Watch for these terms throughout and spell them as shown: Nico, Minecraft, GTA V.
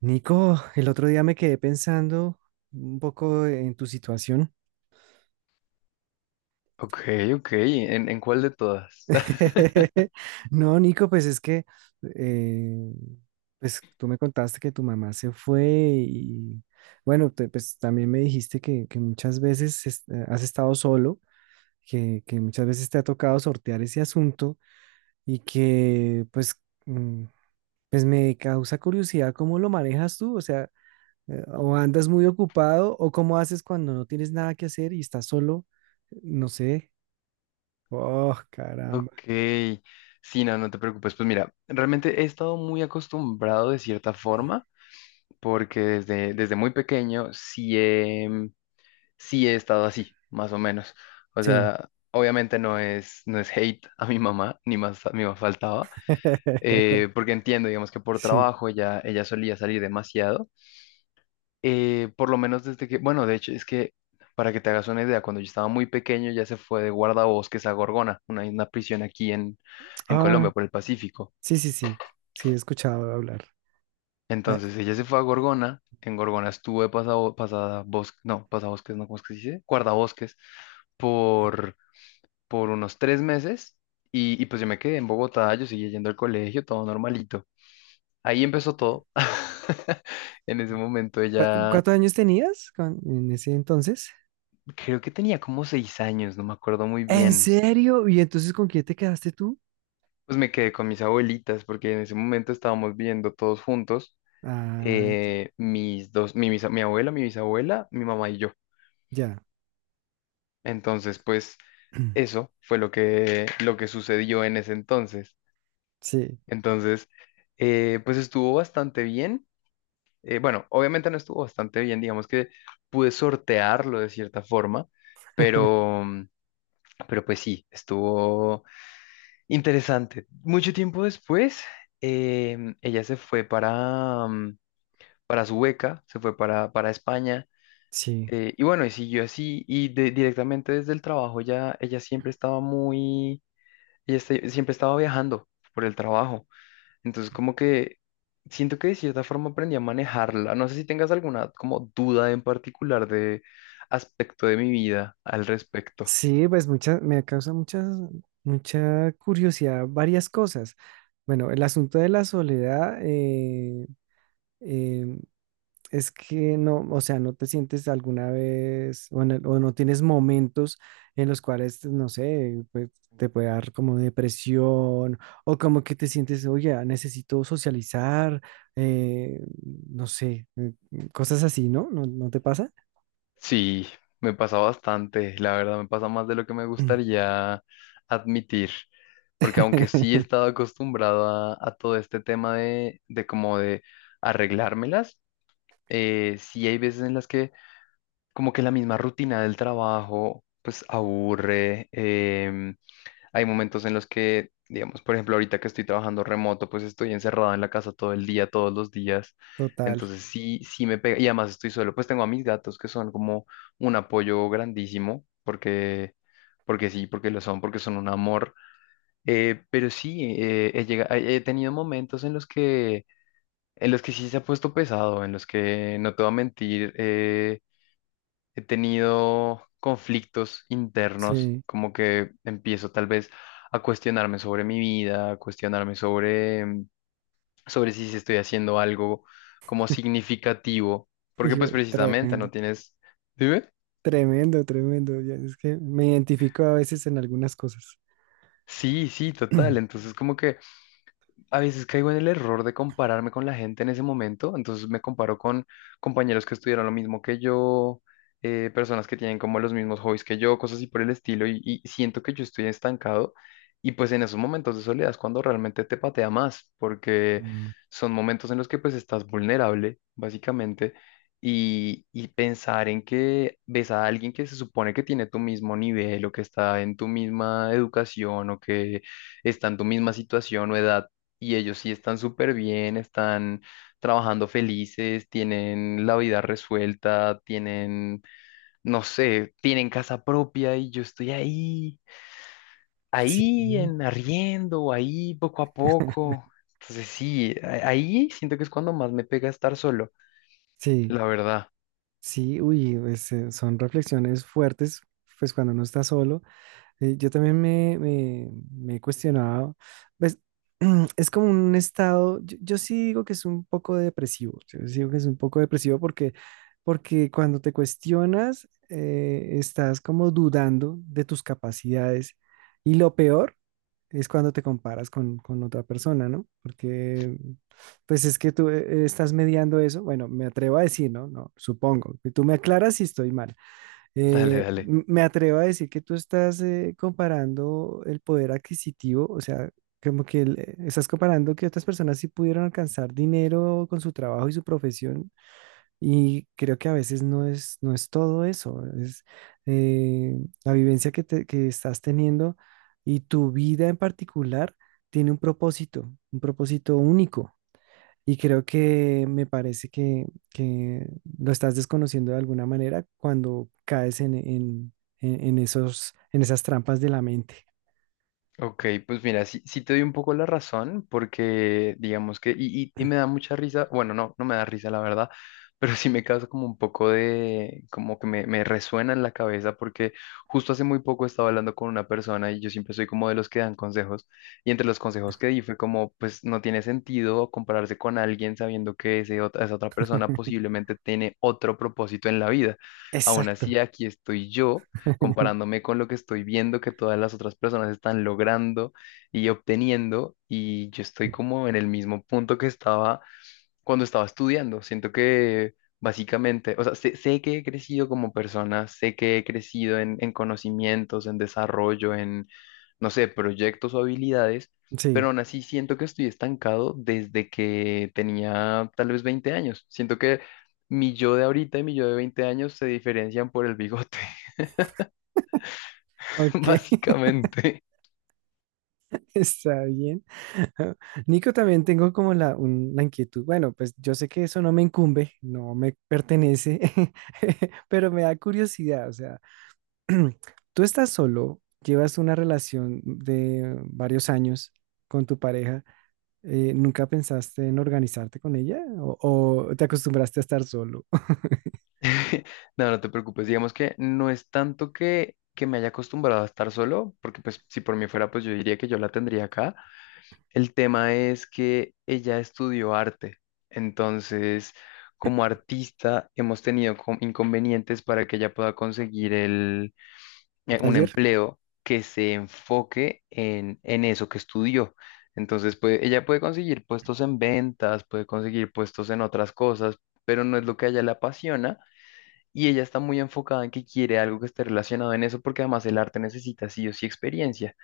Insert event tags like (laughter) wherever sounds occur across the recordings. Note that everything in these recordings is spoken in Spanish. Nico, el otro día me quedé pensando un poco en tu situación. Ok, ok. ¿En cuál de todas? (laughs) (laughs) No, Nico, pues es que eh, pues tú me contaste que tu mamá se fue y bueno, pues también me dijiste que muchas veces has estado solo, que muchas veces te ha tocado sortear ese asunto y que pues, mm, pues me causa curiosidad cómo lo manejas tú, o sea... O andas muy ocupado, o cómo haces cuando no tienes nada que hacer y estás solo, no sé. Oh, caramba. Ok. Sí, no, no te preocupes. Pues mira, realmente he estado muy acostumbrado de cierta forma, porque desde muy pequeño sí he estado así, más o menos. O Sí. sea, obviamente no es hate a mi mamá, ni más faltaba, (laughs) porque entiendo, digamos que por Sí. trabajo ella solía salir demasiado. Por lo menos desde que, bueno, de hecho, es que para que te hagas una idea, cuando yo estaba muy pequeño ya se fue de guardabosques a Gorgona, una prisión aquí en Ah, Colombia, por el Pacífico. sí, sí, sí. Sí, he escuchado hablar. Ay, Entonces ella se fue a Gorgona, en Gorgona estuve pasada bosque, no, pasabosques, no, ¿cómo es que se dice? Guardabosques por, por unos tres meses y pues yo me quedé en Bogotá, yo seguía yendo al colegio, todo normalito. Ahí empezó todo. (laughs) En ese ok. momento ella, ¿Cuántos años tenías en ese entonces? creo que tenía como seis años, no me acuerdo muy ¿En bien. serio? ¿Y entonces con quién te quedaste tú? Pues me quedé con mis abuelitas porque en ese momento estábamos viviendo todos juntos, Ah, ya, mis dos, mi, bisa- mi abuela, mi bisabuela, mi mamá y yo. ya. Entonces, pues (clears throat) eso fue lo que sucedió en ese entonces. Sí, Entonces, pues estuvo bastante bien. Bueno, obviamente no estuvo bastante bien, digamos que pude sortearlo de cierta forma, (laughs) pero, pero pues sí, estuvo interesante. Mucho tiempo después, ella se fue para su beca, se fue para España. sí. Y bueno, y siguió así, directamente desde el trabajo ya ella siempre estaba muy, siempre estaba viajando por el trabajo. Entonces como que siento que de cierta forma aprendí a manejarla. No sé si tengas alguna como duda en particular de aspecto de mi vida al respecto. Sí, pues mucha, me causa muchas, mucha curiosidad varias cosas. Bueno, el asunto de la soledad eh, es que no, o sea, no te sientes alguna vez o, o no tienes momentos en los cuales, no sé, pues, te puede dar como depresión o como que te sientes, oye, ah, necesito socializar, eh, no sé, cosas así, ¿no? ¿No, no te pasa? Sí, me pasa bastante, la verdad, me pasa más de lo que me gustaría admitir, porque aunque sí he (clears throat) estado acostumbrado a todo este tema de arreglármelas, sí hay veces en las que como que la misma rutina del trabajo pues aburre, hay momentos en los que, digamos, por ejemplo, ahorita que estoy trabajando remoto, pues estoy encerrado en la casa todo el día, todos los días. Total, Entonces sí, sí me pega. Y además estoy solo, pues tengo a mis gatos que son como un apoyo grandísimo, porque sí, porque lo son, porque son un amor. Pero sí, he llega- he he tenido momentos en los que sí se ha puesto pesado, en los que, no te voy a mentir, he tenido conflictos internos, sí. como que empiezo tal vez a cuestionarme sobre mi vida, a cuestionarme sobre, sobre si estoy haciendo algo como significativo, porque pues precisamente Tremendo, no tienes... Dime. tremendo, tremendo. Ya, es que me identifico a veces en algunas cosas. Sí, sí, total. (clears throat) Entonces como que a veces caigo en el error de compararme con la gente en ese momento, entonces me comparo con compañeros que estudiaron lo mismo que yo, personas que tienen como los mismos hobbies que yo, cosas así por el estilo, y siento que yo estoy estancado, y pues en esos momentos de soledad es cuando realmente te patea más, porque Mm, son momentos en los que pues estás vulnerable, básicamente, y pensar en que ves a alguien que se supone que tiene tu mismo nivel o que está en tu misma educación o que está en tu misma situación o edad y ellos sí están súper bien, están trabajando felices, tienen la vida resuelta, tienen, no sé, tienen casa propia y yo estoy ahí, sí, ahí en arriendo, ahí poco a (laughs) poco. Entonces sí, ahí siento que es cuando más me pega estar solo, sí, la verdad. (laughs) sí, uy, pues, son reflexiones fuertes, pues cuando uno está solo. Sí, yo también me he cuestionado, pues (clears throat) es como un estado, yo sí digo que es un poco depresivo, yo sí digo que es un poco depresivo porque, porque cuando te cuestionas, estás como dudando de tus capacidades y lo peor es cuando te comparas con otra persona, ¿no? Porque pues es que tú estás mediando eso, bueno, me atrevo a decir, ¿no? No, supongo, y tú me aclaras si estoy mal Dale, dale. Me atrevo a decir que tú estás comparando el poder adquisitivo, o sea, como que estás comparando que otras personas sí pudieron alcanzar dinero con su trabajo y su profesión, y creo que a veces no es, no es todo eso, es eh, la vivencia que, que estás teniendo y tu vida en particular tiene un propósito único. Y creo que me parece que lo estás desconociendo de alguna manera cuando caes en esos, en esas trampas de la mente. Ok, pues mira, sí, sí te doy un poco la razón, porque digamos y me da mucha risa, bueno, no, no me da risa la verdad, (laughs) pero sí me causa como un poco de, como que me resuena en la cabeza, porque justo hace muy poco estaba hablando con una persona y yo siempre soy como de los que dan consejos, y entre los consejos que di fue como, pues no tiene sentido compararse con alguien sabiendo que esa otra persona posiblemente tiene otro propósito en la vida. Aún Exacto. así, aquí estoy yo comparándome con lo que estoy viendo que todas las otras personas están logrando y obteniendo, y yo estoy como en el mismo punto que estaba cuando estaba estudiando. Siento que básicamente, o sea, sé que he crecido como persona, sé que he crecido en conocimientos, en desarrollo, en, no sé, proyectos o habilidades, Sí. pero aún así siento que estoy estancado desde que tenía tal vez 20 años. Siento que mi yo de ahorita y mi yo de 20 años se diferencian por el bigote. (laughs) Ok, (laughs) Básicamente, está bien. (laughs) Nico, también tengo como la inquietud. Bueno, pues yo sé que eso no me incumbe, no me pertenece, (laughs) pero me da curiosidad. O sea, (clears throat) tú estás solo, llevas una relación de varios años con tu pareja. ¿Nunca pensaste en organizarte con ella? O te acostumbraste a estar solo? (laughs) (laughs) no, no te preocupes, digamos que no es tanto que me haya acostumbrado a estar solo, porque pues si por mí fuera, pues yo diría que yo la tendría acá. El tema es que ella estudió arte, entonces como artista hemos tenido inconvenientes para que ella pueda conseguir el un ¿Taller? empleo que se enfoque en eso que estudió. Entonces, pues, ella puede conseguir puestos en ventas, puede conseguir puestos en otras cosas, pero no es lo que a ella le apasiona y ella está muy enfocada en que quiere algo que esté relacionado en eso porque además el arte necesita sí o sí experiencia.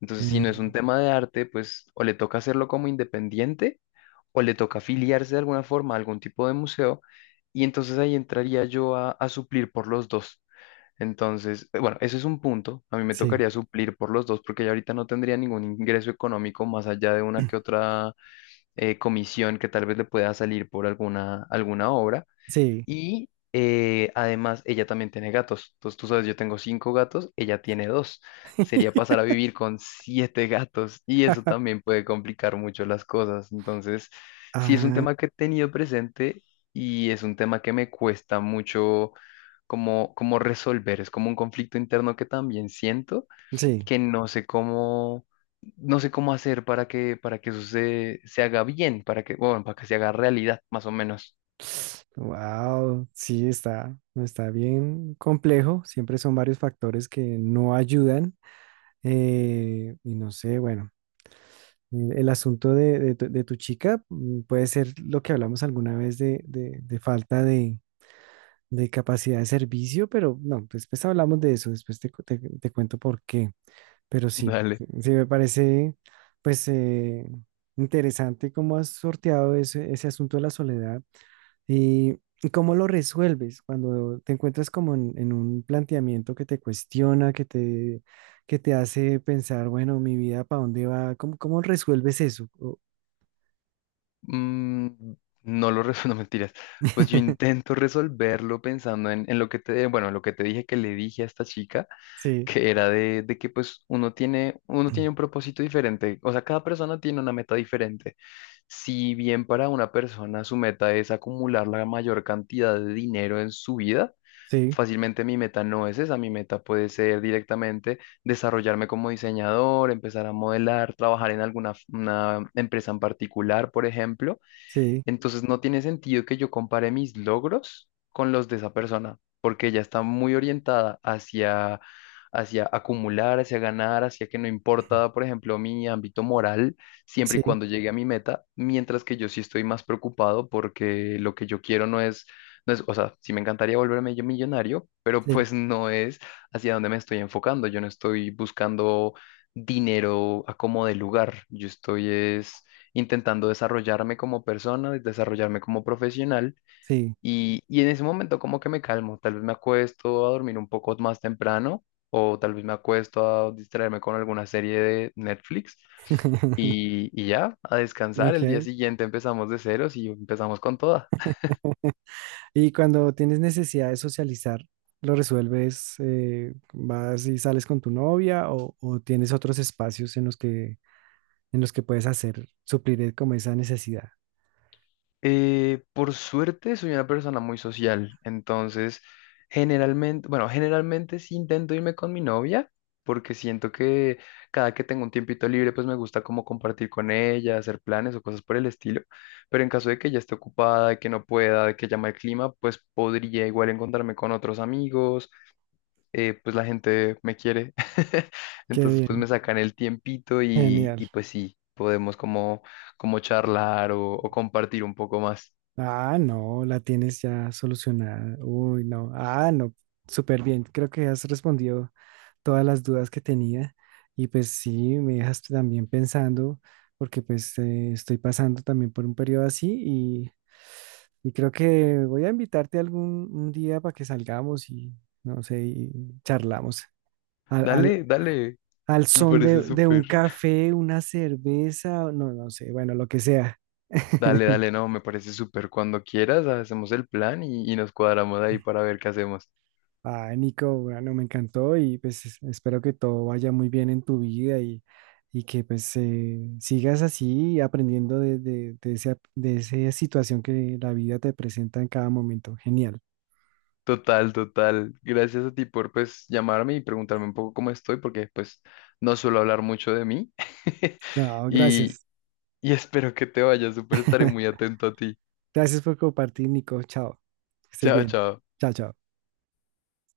Entonces, si no es un Mm, tema de arte, pues o le toca hacerlo como independiente o le toca afiliarse de alguna forma a algún tipo de museo y entonces ahí entraría yo a suplir por los dos. Entonces, bueno, ese es un punto. A mí me sí, tocaría suplir por los dos porque ya ahorita no tendría ningún ingreso económico más allá de una que (clears throat) otra comisión que tal vez le pueda salir por alguna obra. sí. Y además ella también tiene gatos. Entonces tú sabes, yo tengo cinco gatos, ella tiene dos. Sería pasar a (laughs) vivir con siete gatos y eso también puede complicar mucho las cosas. Entonces, sí es un Ah, tema que he tenido presente y es un tema que me cuesta mucho como, como resolver. Es como un conflicto interno que también siento sí. que no sé cómo... No sé cómo hacer para que eso se, se haga bien, para que, bueno, para que se haga realidad, más o menos. Wow, sí está, está bien complejo. Siempre son varios factores que no ayudan. Y no sé, bueno, el asunto de tu chica mm, puede ser lo que hablamos alguna vez de, de falta de capacidad de servicio, pero no, después hablamos de eso, después te cuento por qué. Pero (laughs) sí, Dale. sí sí me parece pues interesante cómo has sorteado ese, ese asunto de la soledad y cómo lo resuelves cuando te encuentras como en un planteamiento que te cuestiona, que te hace pensar, bueno, mi vida, ¿para dónde va? ¿Cómo, cómo resuelves eso? Mm, no lo resuelvo, (laughs) mentiras. Pues yo (laughs) intento resolverlo pensando en lo que te, bueno, en lo que te dije que le dije a esta chica, Sí, que era de que pues uno tiene un propósito diferente, o sea, cada persona tiene una meta diferente. Si bien para una persona su meta es acumular la mayor cantidad de dinero en su vida, sí, fácilmente mi meta no es esa, mi meta puede ser directamente desarrollarme como diseñador, empezar a modelar, trabajar en alguna una empresa en particular, por ejemplo sí, entonces no tiene sentido que yo compare mis logros con los de esa persona, porque ella está muy orientada hacia, hacia acumular, hacia ganar, hacia que no importa, por ejemplo, mi ámbito moral, siempre y sí, cuando llegue a mi meta, mientras que yo sí estoy más preocupado porque lo que yo quiero no es, no es, o sea, sí me encantaría volverme yo millonario, pero sí, pues no es hacia dónde me estoy enfocando, yo no estoy buscando dinero a como de lugar, yo estoy es intentando desarrollarme como persona, desarrollarme como profesional. sí. Y en ese momento como que me calmo, tal vez me acuesto a dormir un poco más temprano o tal vez me acuesto a distraerme con alguna serie de Netflix (laughs) y ya, a descansar. El día Ok. siguiente empezamos de ceros y empezamos con toda. Y cuando tienes necesidad de socializar, ¿lo resuelves? ¿Vas y sales con tu novia o tienes otros espacios en los que puedes hacer, suplir como esa necesidad? Por suerte soy una persona muy social, entonces generalmente, bueno, generalmente sí intento irme con mi novia, porque siento que cada que tengo un tiempito libre, pues me gusta como compartir con ella, hacer planes o cosas por el estilo, pero en caso de que ella esté ocupada, de que no pueda, de que llama el clima, pues podría igual encontrarme con otros amigos, pues la gente me quiere, (laughs) Qué entonces pues bien, me sacan el tiempito genial. y pues sí, podemos como, como charlar o compartir un poco más. Ah, no, la tienes ya solucionada. Uy, no. Ah, no, súper bien. Creo que has respondido todas las dudas que tenía y pues sí, me dejas también pensando porque pues estoy pasando también por un periodo así y creo que voy a invitarte algún un día para que salgamos y no sé, y charlamos al, al, Dale, dale, al me son parece de un súper. café, una cerveza, no, no sé, bueno, lo que sea. Dale, (laughs) dale, no, me parece súper. Cuando quieras, hacemos el plan y nos cuadramos ahí para ver qué hacemos. Ah, Nico, bueno, me encantó y pues espero que todo vaya muy bien en tu vida y que pues sigas así aprendiendo de esa situación que la vida te presenta en cada momento. Genial. Total, total. Gracias a ti por pues llamarme y preguntarme un poco cómo estoy, porque pues no suelo hablar mucho de mí. (laughs) No, Y, gracias. y espero que te vaya súper, estaré muy atento a ti. Gracias por compartir, Nico. Chao. Que estés Chao, bien. chao. Chao, chao.